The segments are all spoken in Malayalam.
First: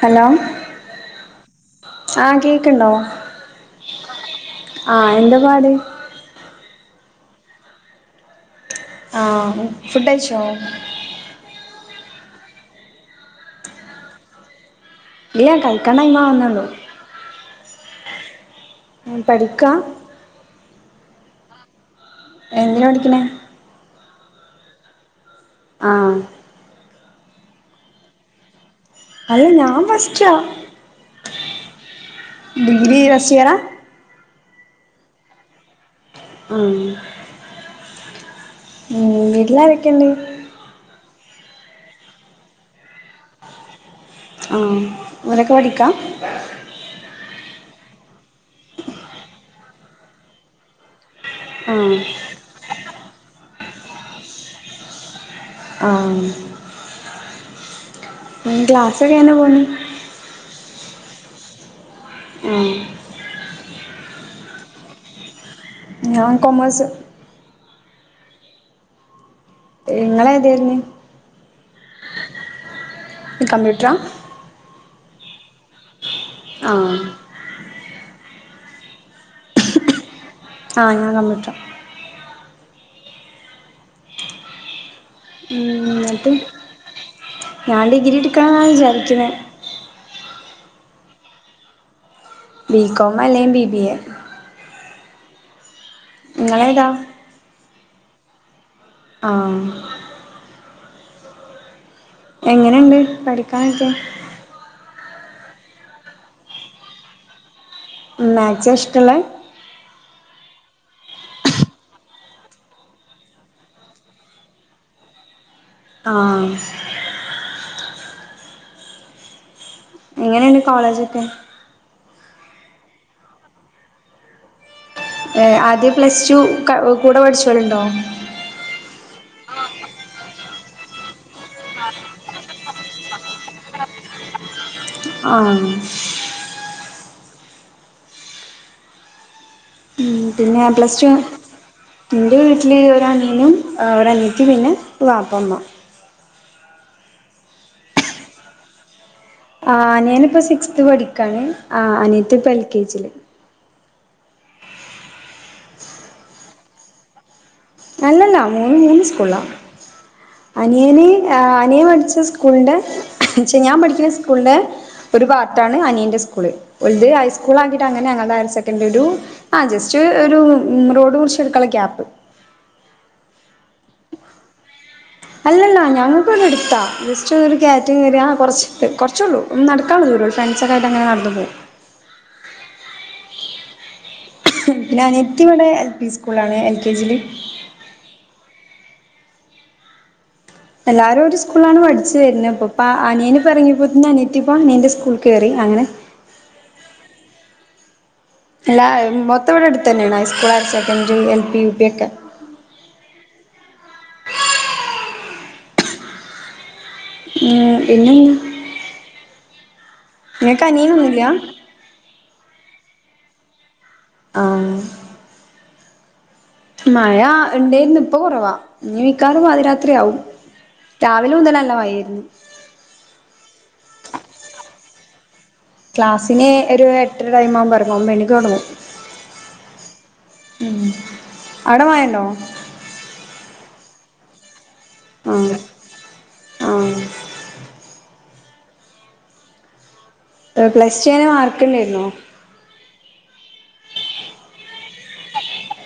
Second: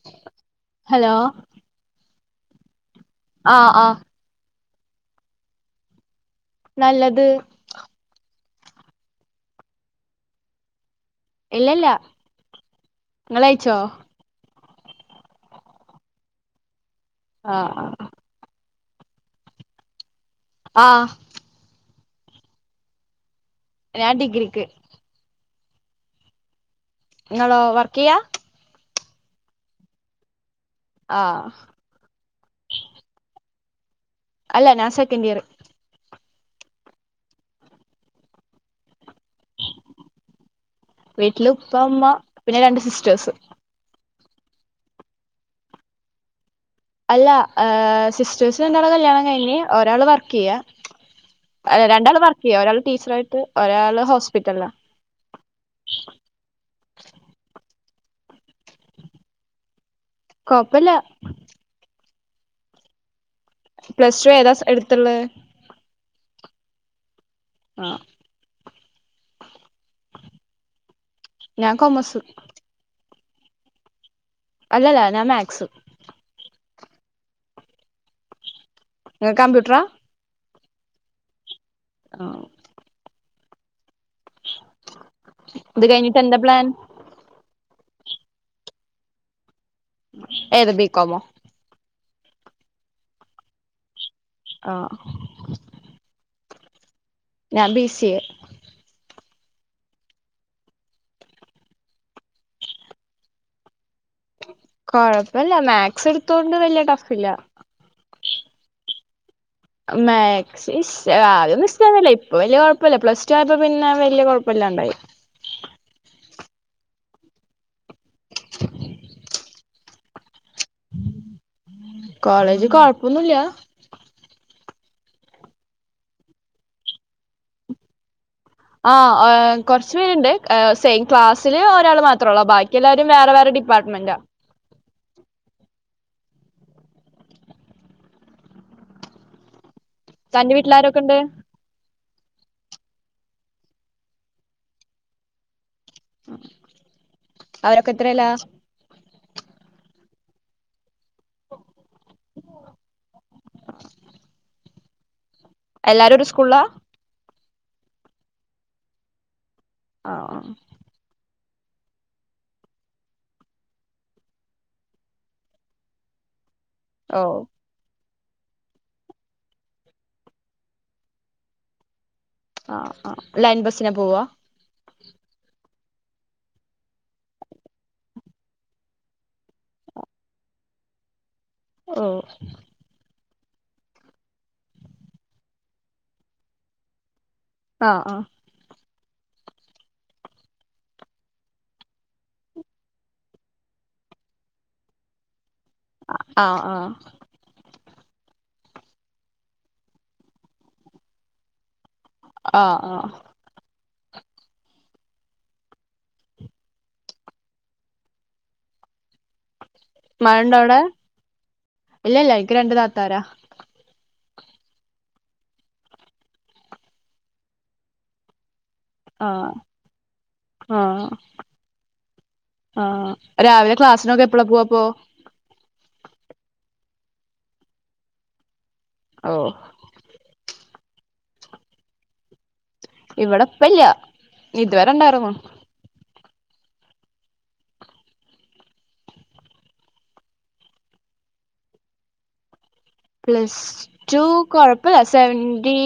ഹലോ ഹലോ ആഹ കേക്ക്ണ്ടോ? ആഹ് ആഹ് ആഹ എന്ത പാട്? നല്ലത്. ആ ഫുടൈച്ചോ? ല്ല ല്ല നിങ്ങളയച്ചോ? ഇല്ല കഴിക്കാൻടൈമാവുന്നള്ളു. ആഹ് ആഹ് പഠിക്കാ? ആഹ് എന്തിന പഠിക്കണെ? ഞാൻ ഡിഗ്രിക്ക്. ആഹ് ങ്ങാളോ വർക്ക് യ്യാ? അല്ല ഞാൻ ആഹ് ഫസ്റ്റാഡിഗ്രി ഫസ്റ്റിയറാ? അല്ല ഞാൻ സക്കന്റിയർ. ആഹ് ഉം വീട്ടിലാരൊകണ്ട്. വീട്ടില് ഉപ്പ ഉമ്മ പിന്നെ രണ്ട് സിസ്റ്റേഴ്സ്. ആഹ് ആലൊക്കെ പഠിക്കാ - - അല്ല സിസ്റ്റേഴസിന് രണ്ടാളെ കല്യാണം കഴിഞ്ഞ ഒരാള് വർക്ക് യ്യാ ആ രണ്ടാള് വർക്ക് ചെയ്യ ഒരാൾ ടീച്ചർ ആയിട്ട് ഒരാള് ഹോസ്പിറ്റല ആഹ് ക്ലാസ്സൊക്കെ എങ്ങനെപോന്നു കൊയപ്പല്ല. ആഹ് പ്ലസ് ടു ഏതാസ് എടുത്ത്ള്ളേ? ഞാൻ കോമേഴ്‌സ്. ആഹ് നിങ്ങളേതേയിര്ന്ന്? ഞാൻ കൊമേസ്. ത് കമ്പ്യൂട്ട്രാ. എല്ലല്ലാ ഞാ മാക്സ്. ആഹ് ഇങ്ങ കംപ്യൂട്ടറ ആഹ് ഞാൻ കമ്മിട്ട്രാ. ആഹ്. ഉം ഇത് കഴിഞ്ഞിട്ട് ന്നട്ട് എന്താ പ്ലാൻ? ഞാൻ ഡിഗ്രിഇട്ക്കാന്നാണ് ചാരിക്ക്‌ണെ ഏത് ബീക്കോമോ? ബി കോം അലേം ബി ബി എ. ആഹ് ഇങ്ങളേ താ? ഞാൻ ബി സി എ. ആഹ് എങ്ങനെണ്ട് പഠിക്കാനോക്കെ? കൊഴപ്പല്ല മാത്സ് എടുത്തൊണ്ട് വല്യ ടഫ് ഇല്ല മാകസ ഇഷ്ടല്ലേ.? മേക്സിഷ് ആദ്യോന്നും ഇഷ്ടല്യായിര്നില്ല ഇപ്പോൾ വലിയ കൊയപ്പല്യ പ്ലസ്ടു ആയപ്പോൾ പിന്നെ വെല്യ കുഴപ്പല്യാണ്ട പൊയി. ആഹ്. [inaudible] എൻ കോളേജ്ക്കെ. കോളേജ് കൊഴപ്പൊന്നുല്യാ. ഏഹ് ആദ്യം പ്ലസ് ടു കൂടെ പഠിച്ചോലുണ്ടോ? ആ ഓഹേം കൊറച്ച് പേരുണ്ട്. സെയിം ക്ലാസ്സിൽ ഒരാൾ മാത്രോള്ളൂ ബാക്കി എല്ലാരും വേറെ വേറെ ഡിപ്പാർട്ട് മെന്റാ. ആഹ് ഉം തന്റെ പിനേ വീട്ടിലാരൊക്കെ പ്ലസ് ടു ഉണ്ട് ഇന്റെ വീട്ടിൽ ഒരു അനിയനും ഒരു അനീയാത്തിം. പിന്നെ വാ പ്പമ്മ അവരൊക്കെ എത്രേല്ലാ? ആ അനിയാന് ഇപ്പോ സിക്സ്ത് പഠിക്കാണ്. ആ അനിയത്തി ഇപ്പ എൽ. കെ. ജി യില്. എല്ലാരും ഒരു സ്കൂളാ? അല്ലല്ലാ മൂന്നും മൂന്ന് സ്കൂളാ. ആഹ. ആ നിയൻ പഠിച്ച സ്കൂളിൻ്റെ ൻച്ച് ഞാൻ പഠിക്ക്‌ണ സ്കൂളിൻ്റെ ഒരു ബാത്താണ് അനിയന്റെ സ്കൂള്. ഒൽത് ആഹ് ഓ ഹൈസ്കൂൾ ആകിട്ട് അങ്ങനെ രായിരസെക്കൻഡരൂ ആ് ജസ്റ്റ് ഒരു മ് റോഡുർച്ച് കട്ക്കാള്ള ഗ്യാപ്പ്. ആ ആ ലൈൻ ബസിനാ പോവാ? അല്ലല്ല--ഞങ്ങൾക്വ്ടെഅടുത്ത ജസ്റ്റ്‌ ഒരുക്കേറ്റം കേറിയ കുറച് കുറച്ചൊള്ളു ഒന്ന് നടക്കല്ലേ ദൂ ഒരുൂൾ ഫ്രണ്ട്സക്കായിട്ടഅങ്ങെനേ നട് ന്ന് പോവും. ഓ ഇഹ്ഹും ന്റനിയത്തിവിടെ എൽ പി സ്കൂളിലാണ് എൽ കെ ജിയില്. ആ ആഹ് എല്ലാരു ഒരു സ്ക്കുള്ളാണ് പഠിച്ച് വെര്നെ പ്പപ്പാ അനിയനിപ്പറങ്ങിയപ്പോതിന് അനിയത്തിപ്പ അനിയന്റ്സ്കൂൾക്കേറി. ആഹ ആഹ അല്ല മൊത്തംവിടെ അടുത്ത് തന്നെയാണ് high school higher secondary L P U P ഒക്കെ ആഹ് ഹും പിന്നെ എൻ നിങ്ങക്ക് അനിയനൊന്നുല്ല ഇല്ല ഇല്ല എനിക്ക് രണ്ട് താത്താരാ ആ മഴ ഉണ്ടേര്ന്ന് ഇപ്പ കൊറവാ ഇനി മിക്കാറും ആഹ് പാതിരാത്രിയാവും ആഹ് രാവിലെ മുതലല്ല മഴ ആയരുന്നു ആഹ് രാവിലെ ക്ലാസ്സിനൊക്കെ എപ്പ്ളാ പോവാപ്പോ ക്ലാസ്സിന് ഒരു എട്ടര ടൈം ആമ്പോൾ എർങ്ങും ഒമ്പെണിക്ക് തൊടങ്ങും ഓ അവിടെ മയണ്ടോ ഇവിടെപ്പല്ല ഇതുവരെ ഇണ്ടായിരുന്നു ആഹ് ആഹ് പ്ലസ് റ്റുവിന് മാർക്കിണ്ടായിരുന്നോ പ്ലസ് ടു കൊഴപ്പല്ല സെവന്റി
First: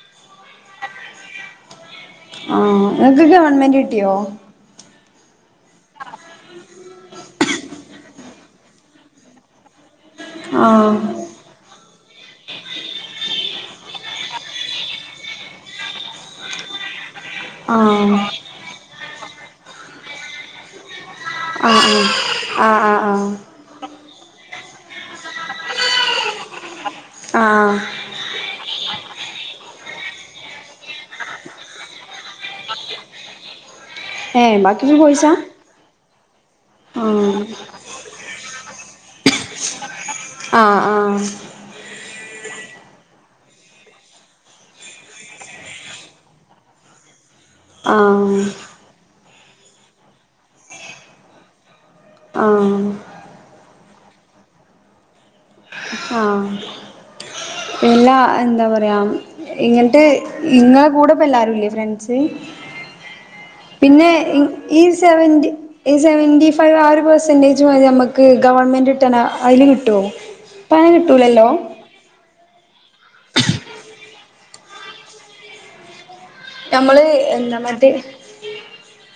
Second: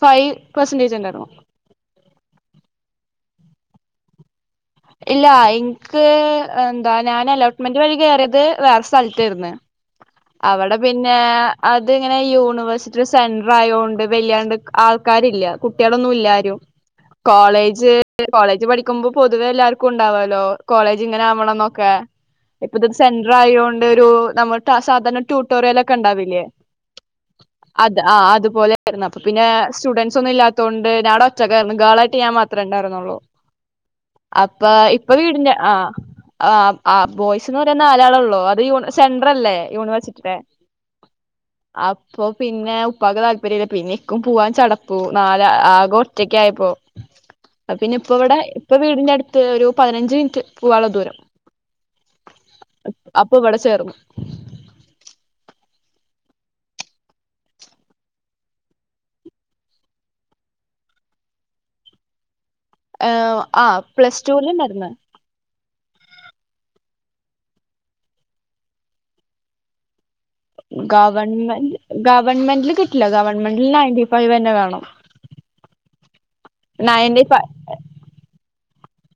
ഫൈവ് പെർസെന്റേജിണ്ടായിരുന്നു ആഹ് നിങ്ങക്ക് ഗവൺമെന്റിട്ടിയോ ഇല്ല ഇൻക്ക് എന്താ ഞാൻ അലോട്ട്മെന്റ് വഴി കയറിയത് വേറെ സ്ഥലത്തയിരുന്നു അവിടെ ആഹ് പിന്നെ അതിങ്ങനെ യൂണിവേഴ്സിറ്റിടെ സെന്റ്രായോണ്ട് വെല്യാണ്ട് ആൾക്കാരില്ല കുട്ട്യാളൊന്നുല്ലാരും കോളേജ് ആഹ് കോളേജ് പഠിക്കുമ്പോ പൊതുവെ എല്ലാർക്കുണ്ടാവല്ലോ കോളേജ് ഇങ്ങനെ ആവണം നൊക്കെ ആഹ് ഇ പ്പം ആഹ് ആഹ് ഇത് ആഹ് ആഹ് സെന്റ്രായോണ്ട് ഒരു നമ്മ സാധാരണ ട്യൂട്ടോറ്യെൽ ഒക്കെ ഇണ്ടാവില്ലേ ആഹ് അത് ആഹ് അതുപോലൊയിരുന്നു അപ്പൊ പിന്നെ സ്റ്റുഡന്റ്സൊന്നുല്ലാത്തോണ്ട് ഞാടെ ഒറ്റക്കാരുന്നു ഗേളായിട്ട് ഞാൻ മാത്രേ ഇണ്ടാരുന്നൊള്ളൂ ഏ അപ്പൊ ബാക്കിയൊക്കെ ഇപ്പൊ കോഴ്സാ വീടിന്റെ ആഹ് ആ ആ ആഹ് ബോയ്സ്ന്ന് പറയാൻ നാലാളൊള്ളോ അത് യു സെൻ്റ്രല്ലേ യൂണിവേഴ്സിറ്റിടെ ആഹ് അപ്പൊ പിന്നെ ഉപ്പാക്ക് താല്പര്യല്ല പിന്നെ ഇക്കും പൂവാൻ ചടപ്പു നാലാ ആകെ ഒറ്റക്കായപ്പോ അപ്പൊ പിന്നെ ഇപ്പ ഇവിടെ ആഹ് ഇപ്പൊ വീടിന്റെ അടുത്ത് ഒരു പതിനഞ്ച് മിൻറ്റ് പോവാള്ള ദൂരം ആഹ് ആഹ് അപ്പൊ ഇവിടെചേർന്നു ആഹ് എല്ലാ എന്താ പറയാ ഇങ്ങൻട്ട് ഇങ്ങളെ കൂടെ ഇപ്പെല്ലാരുല്ലേ ഫ്രണ്ട്സ് ആഹ് പിന്നെ ഈ സെവന്റി ഈ സെവൻറി ഫൈവ് ആ ഒരു പെർസെൻറേജ് മതി നമ്മക്ക് ഗവൺമെന്റിട്ടന അയില് കിട്ടോ ഗവൺമെന്റ് ഗ ഗവൺമെന്റിൽ കിട്ടില്ല ഗവൺമെന്റിൽ നയന്റി ഫൈവെന്നെ വേണം നമ്മള് എന്താ മറ്റേ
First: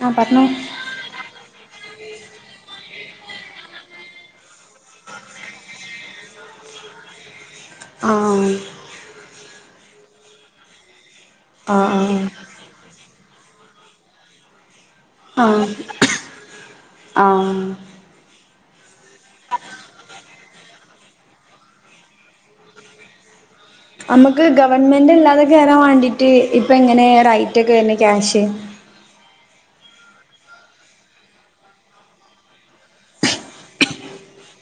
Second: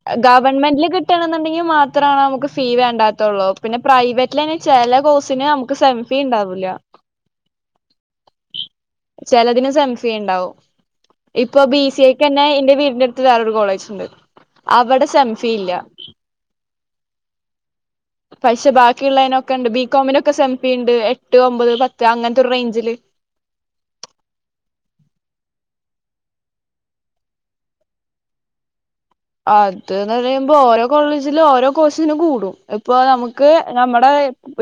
ആ പറഞ്ഞോ ഗവൺമെന്റിൽ കിട്ടാണ് ഇന്നിണ്ടെങ്കി മാത്രാണ് അമക്ക് ഫീ വേണ്ടാത്തുള്ളു പിന്നെ പ്രൈവറ്റ്ലെന്നെ ചെല കോഴ്സിന് നമുക്ക് സെംഫീ ഉണ്ടാവില്ല ആഹ് സെം ഫീണ്ടാവും ഇപ്പ ബി സി ആഹ് എക്കെന്നെ ഇന്റെ വീടിന്റടുത്ത് വേറൊരു കോളേജിണ്ട് അവിടെ ആഹ് ആഹ് സെംഫീയില്ല ആഹ് പക്ഷെ ബാക്കിള്ളെയ്നൊക്കെണ്ട് ബികോമിനൊക്കെ സെവെൻ പിണ്ട് എട്ട് ഒമ്പത് പത്ത് അങ്ങൻത്തൊരു റേഞ്ചില് നമ്മുക്ക് ഗവൺമെന്റ് ഇല്ലാതെക്കെ വരാൻ വേണ്ടീട്ട് ഇപ്പ എങ്ങനെ റൈറ്റ് ഒക്കെ വരുന്നു ക്യാഷ് അത് നറീമ്പോ ഓരോ കോളേജിലും ഓരോ കോഴ്സിനും കൂടും ഇപ്പൊ നമുക്ക് നമ്മടെ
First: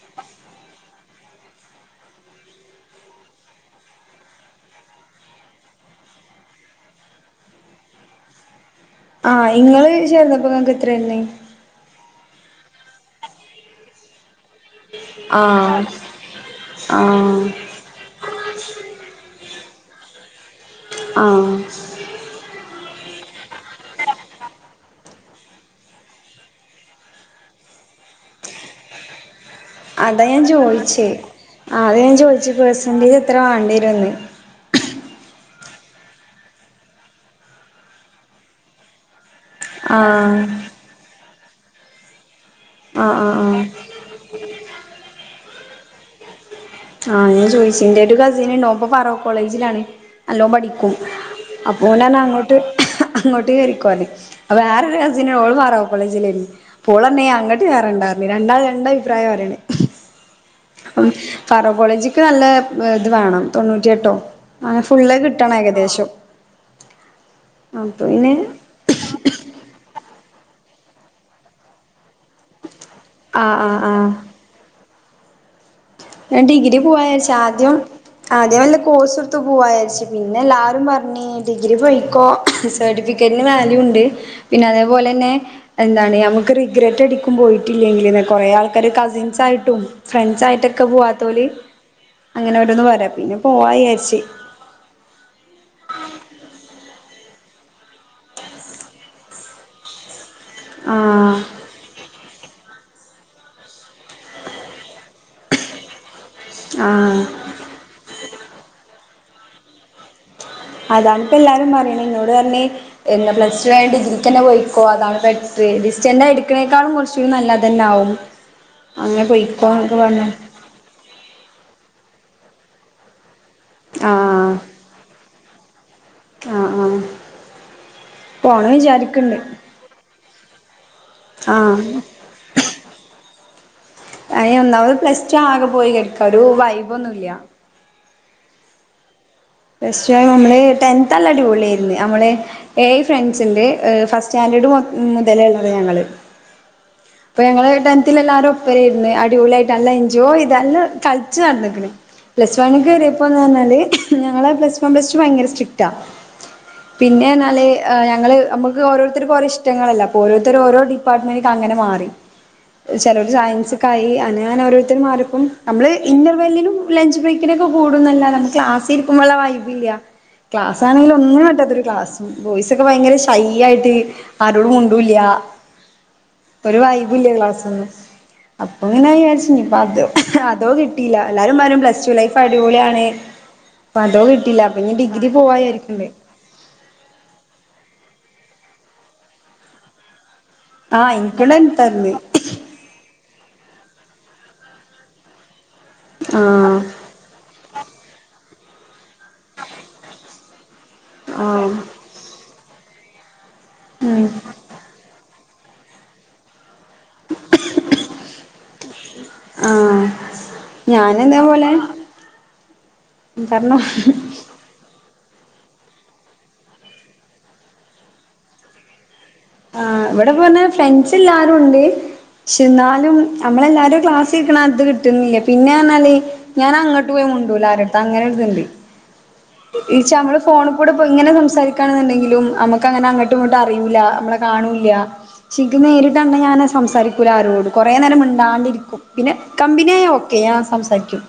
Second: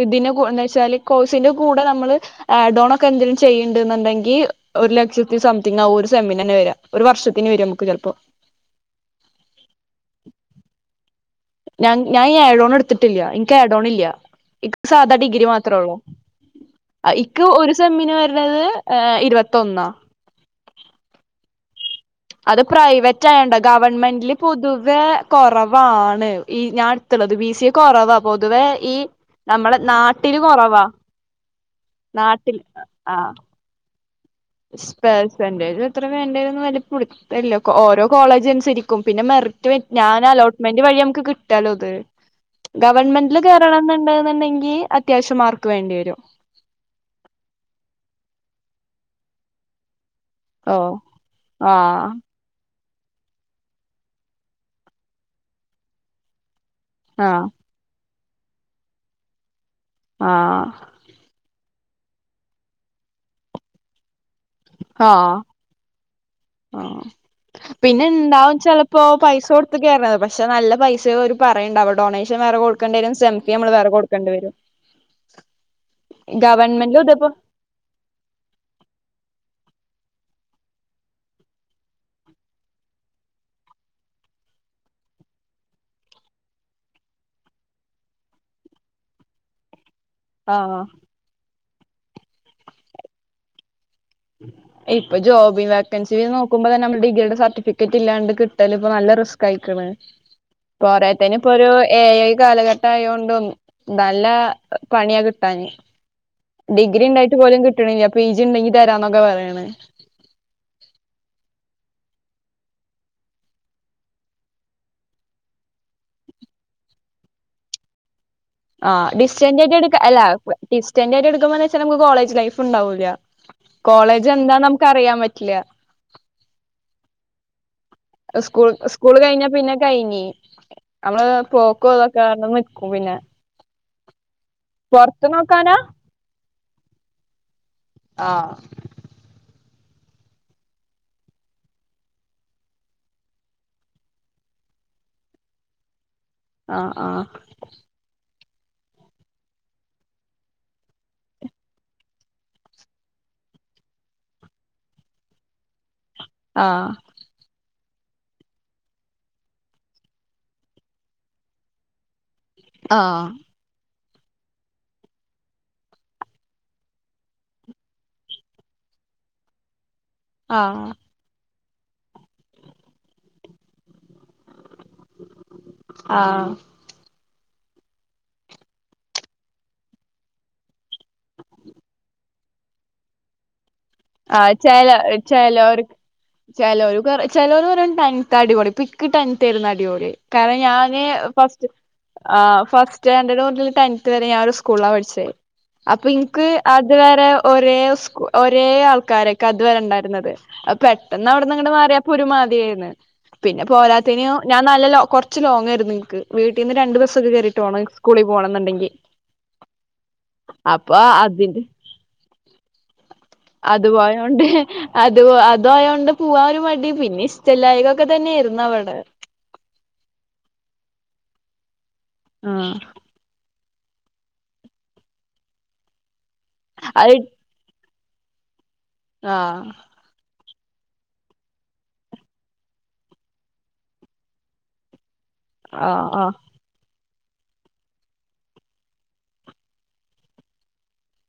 ഇതിന എന്താച്ചാല് കോഴ്സിന്റെ കൂടെ നമ്മള് ആഡോൺ ഒക്കെ എന്തേലും ചെയ്യിണ്ട്ന്നിണ്ടെങ്കി ഒരു ലക്ഷത്തി സംതിങ് ആം ഒരു സെമിന് വരാ ഒരു വർഷത്തിന് വര നമുക്ക് ചിലപ്പോ ആഹ് ഇങ്ങള് ചേർന്നപ്പോ നക്ക് എത്രെ ഇണ്ട് ഞാൻ ഈ ഏഡോൺ എടുത്തിട്ടില്ല. എനിക്ക് എഡോൺ ഇല്ല ഇ സാധാ ഡിഗ്രി മാത്രേ ആഹ് ഉള്ളൂ. ആഹ് ഇക്ക് ഒരു സെമ്മിന് വരുന്നത് ഏഹ് ഇരുപത്തി പത്തൊന്ന് ആഹ് അത് പ്രൈവറ്റ് ആയണ്ട ഗവൺമെന്റിില് പൊതുവെ കുറവാണ് ഈ ഞാൻടുത ത് ബി സി എ കുറവാ പൊതുവേ ഈ നമ്മളെ അതാ നാട്ടില് ഞാൻ കൊറവാ ചോയിച്ചേ ആഹ് അത് ഞാൻ ചോയിച്ചു നാട്ടിൽ പെർസെന്റേജ് ആഹ് എത്ര വാണ്ടിയെരുംന്ന് പെർസെന്റേജ് എത്ര വേണ്ടെരുന്ന് വലിയപുടുത്തല്ല. ഓരോ കോളേജ് അനുസരിക്കും പിന്നെ മെറി ഞാൻ ആഹ് അലോട്ട്മെന്റ് വഴി നമുക്ക് കിട്ടാലോ അത്. ആഹ് ആഹ് ഗവണ്മെന്റിൽ ആഹ് കേറണം എന്നുണ്ടന്നുണ്ടെങ്കി അത്യാവശ്യം മാർക്ക് വേണ്ടി വരും. ആഹ് ഞാൻ ചോയിച്ചി എന്റെ ഒരു കസിൻ ഉണ്ടോ പ്പം പറോക്ക് കോളേജിലാണ്. നല്ലോ ഓ പഠിക്കും. അപ്പോ ഒന് ആഹ് പറഞ്ഞ അങ്ങോട്ട് അങ്ങോട്ട് കേറിക്കോ അപ്പ വേറൊരു കസിന ഓ പറോ കോളേജില പോൾ പറേന്നെ ആഹ് അങ്ങട്ട് കേറെണ്ടാന്നു രണ്ടാള് രണ്ട് അഭിപ്രായം പരണ്. ആഹ് പറോ കോളേജിക്ക് നല്ല ഇത് വേണം തൊണ്ണൂറ്റിയെട്ടോ അങ്ങനെ ഫുള്ള് ആഹ് കിട്ടണം ഏകദേശം. ആഹ് പിന്നെ ഇണ്ടാവും ചിലപ്പോ പൈസ കൊടുത്ത കയറത് പ ക്ഷെ നല്ല പൈസ ഒരു പറയണ്ടവ ഡൊണേഷൻ വേറെ കൊടുക്കേണ്ടി വരും സെംഫി ആഹ് നമ്മള് ആഹ് വേറെ ആഹ് കൊടുക്കേണ്ടി വരും. ഞാൻ ഡിഗ്രി ഗവൺമെന്റിലും പോവച്ച ഇതേപ്പോ ആദ്യം ആദ്യം വല്ല കോഴ്സ് എടുത്ത് പോവ ച്ചു പിന്നെ എല്ലാരും പറഞ്ഞു ഡിഗ്രി പൊയ്ക്കോ സർട്ടിഫിക്കറ്റ് ന് വാല്യൂ ഉണ്ട്. പിന്നെ അ പോലെ തന്നെ എന്താണ് നമുക്ക് റിഗ്രറ്റ് അടിക്കും പോയിട്ടില്ലെങ്കില്ന്ന് കുറെ ആൾക്കാര് കസിൻസ് ആയിട്ടും. ഫ്രണ്ട്സ് ആഹ് ആയിട്ടൊക്കെ പോവാത്ത ഓല് അങ്ങനെ ഓരോന്ന് പറ പിന്നെ പോവാ വി ഇപ്പൊ ജോബി വക്കൻസി നോക്കുമ്പോ തന്നെ നമ്മ ഡിഗ്രിടെ സർട്ടിഫിക്കറ്റ് ഇല്ലാണ്ട് കിട്ടല് ഇപ്പോ നല്ല റിസ്ക് ആയിക്കണ്. പോരാത്തനി ആഹ് ഇപ്പൊ ഒരു ഏ ഐ കാലഘട്ട ആയൊണ്ടും നല്ല പണിയാ കിട്ടാന്. ഡിഗ്രി ആഹ് ഇണ്ടായിട്ട് പോലും കിട്ടണില്ല. പി ജി ഇണ്ടെങ്കി തരാന്നൊക്കെ പറയാണ്. അതാണിപ്പോ എല്ലാരും പറയണ ഇന്നോട് പറഞ്ഞെ എന്താ പ്ലസ്ടു കയിഞ്ഞ് ഡിഗ്രിക്ക് തന്നെ പോയിക്കോ അതാണ്ിപ്പ ഡിസ്റ്റന്റ് ആയി എടുക്കനെക്കാളും കുറച്ച് നല്ലതന്നെ ആവും. ആ ഡിസ്റ്റന്റ് എടുക്ക അല്ല ഡിസ്റ്റന്ററ് ആയിട്ട് എടുക്കുമ്പോ എന്താ വെച്ചായിഞ്ഞ നമുക്ക് കോളേജ് ലൈഫ് ണ്ടാവൂല കോളേജ് എന്താ നമ്മക്ക് അറിയാൻ പറ്റില്ല. ആ ആ സ്കൂൾ സ്കൂൾ കഴിഞ്ഞ പിന്നെ കഴിഞ്ഞ് നമ്മള് ആഹ് പോക്കും അതൊക്കെ നിക്കും പിന്നെ അ ഒന്നാമത് പ്ലസ് പൊറത്ത് ടു ആകെ നോക്കാനാ പോയി കെട്‌ക്ക ഒരു വൈബ് ഒന്നുല്ല. ആ പ്ലസ്‌റ്റു നമ്മള് ടെൻത് നല്ല അടിപൊളിയായിര്ന്ന് നമ്മള് എയ് ഫ്രണ്ട്സ്ണ്ട് എ ഫസ്റ്റ് സ് [unintelligible] മുതലേ ള്ളതാ ഞങ്ങള് ആ ആ ഇപ്പൊ ഞങ്ങള് ടെൻത്തിൽ എല്ലാരും ഒപ്പരം ഇര്ന്ന് അടിപൊളിയായിട്ട് നല്ല എൻജോയ് ചെയ്ത് നല്ല കളിച്ച് നടന്ന്ക്ക്ണ് പ്ലസ് വണിക്ക് കയറിപ്പോ ന്ന് പറഞ്ഞാല് ഞങ്ങള് പ്ലസ് വൺ പ്ലസ് ടു ഭയങ്കര സ്ട്രിക്റ്റ ആ പിന്നെ എന്നാല് ആഹ് ഞങ്ങള് നമ്മുക്ക് ഓരോരുത്തർ ഓരോ ഇഷ്ടങ്ങളല്ലെ അപ്പൊ ഓരോത്തർ ഓരോ ഡിപ്പാർട്ട്മെന്റക്ക് അങ്ങനെ മാറി. ആ ചെലർ സയൻസ്‌ക്കായി അങ്ങനെ ഓരോരുത്തർമാറിപ്പം നമ്മള് ഇന്റർവെല്ലിനും ലഞ്ച് ബ്രേക്കിനൊക്കെ കൂടുന്നല്ലാതെ നമ്മ ക്ലാസ്. ഇരിക്കുമ്പോല്ല വൈബ് ഇല്ല ആ ക്ലാസ് ആണെങ്കി ഒന്നിനും പറ്റാതെ ഒര് ക്ലാസും ബോയ്സ് ഒക്കെ ഭയങ്കര ഷൈ ആയിട്ട് ആ ആരോടും മിണ്ടുല ആഹ് ഒരു വൈ [unintelligible] ക്ലാസ്ന്ന് അപ്പൊ പിന്നെ ങ്ങനെ വിചാരിച്ച് അതോ അതോ കി ട്ടില്ല എല്ലാരും പറയും പ്ലസ് ടു ലൈഫ് അടിപൊളിയാണ്. അപ്പൊ അതോ ആ കിട്ടിയില്ല അപ്പൊ ചെല ഇനി ഡിഗ്രി പോവാ ചെലോർ വിചാരിക്കണ്ട് ചെലോർ ക ചെലോർ പറയും അടിപൊളി പ്പിക്കിട്ട് ടെൻത്ത് എനി അടിപൊളി കാരണം ഞാന് ആഹ് ഫസ്റ്റ് എനിക്കുണ്ടായിരുന്നു തന്ന് ഫസ്റ്റ് ആ ടെൻത്ത് വരെ ഞാൻ ഒരു സ്കൂളിലാ പട്‌ച്ചെ അപ്പൊ ന്ക്ക് ആഹ് അത് വരെ ഒരേ സ്കൂ ഒരേ. ഒരേ ആൾക്കാര ന്ക്ക് അത്വരെ ണ്ടായിര്ന്നത് പെട്ടെന്ന് അവ്ട്‌ന്ന് ങ്ങട് ആഹ് മാറിയാപ്പോ ഒരു മാതിരിയായ്ര്ന്ന്. പിന്നെ ഉം പോരാത്തെയെന് ഞാൻ നല്ല കൊറ്ച്ച് ലോങ് ആയിര്ന്നു ന്ക്ക് വിട്ടീന്ന്. രണ്ടു ദിവസൊക്കെ കേയറിട്ട് പോണം സ്കൂളിൽ പോണം ന്ന്ണ്ടെങ്കിൽ ആഹ് അപ്പൊ ഞാന് അതി ഇതേപോലെ പറഞ്ഞോ അതുപോയോണ്ട് അത് അതായോണ്ട് പോവാ ഒരു മടി പിന്നെ ഇഷ്ടലായ്ക ഒക്കെ തന്നെയെര്ന്ന് അവിട ആ വിടെ പോന് ഫ്രണ്ട്സ് എല്ലാവാരും ഉണ്ട് പക്ഷ ആഹ് ന്നാലും നമ്മളെല്ലാരും ക്ലാസ്ൽക്കണം അത് കിട്ടുന്നില്ല പിന്നെ പർഞ്ഞാൽ ഞാൻ അങ്ങട്ട് പോയി മണ്ടൂല ആരെട്‌ത്തും അ അങ്ങനെ ഒര്ത്ണ്ട് ആ ഫോണിൽ കൂടെ പ്പം ഇങ്ങനെ സംസാരിക്കാണെന്നുണ്ടെങ്കിലും നമ്മക്ക് അങ്ങനെ അങ്ങട്ടും ഇങ്ങട്ടും അറിയുല്ല നമ്മളെ കാണൂല്ല ന്ക്ക് ആഹ് നേരിട്ട് കണ്ട ഞാൻ സംസാരിക്കും [unintelligible] കുറെേ നേരം മിണ്ടാണ്ടിരിക്കും പിന്നെ കമ്പിനിയായ ഓക്കെ ഞാൻ സംസാരിക്കും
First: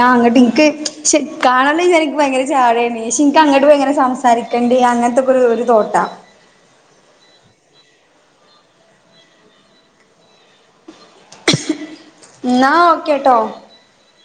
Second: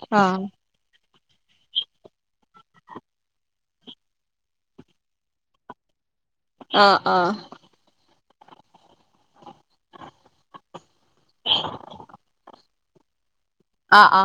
ആ അങ്ങട്ട് ആഹ് ഇന്ക്ക് പക്ഷെ കാണാണ്ട് വിചാരിക്കും ന്ക്ക് ഭയങ്കര ജാടയാണ് പക്ഷെ ന്ക്ക് അങ്ങട്ട് പോയി എങ്ങനെ സംസാരിക്കണ്ട അങ്ങനത്തെക്ക ഒരു തോട്ടാ. ആ ആ എന്നാ ഓക്കെ ട്ടോ ആ ആ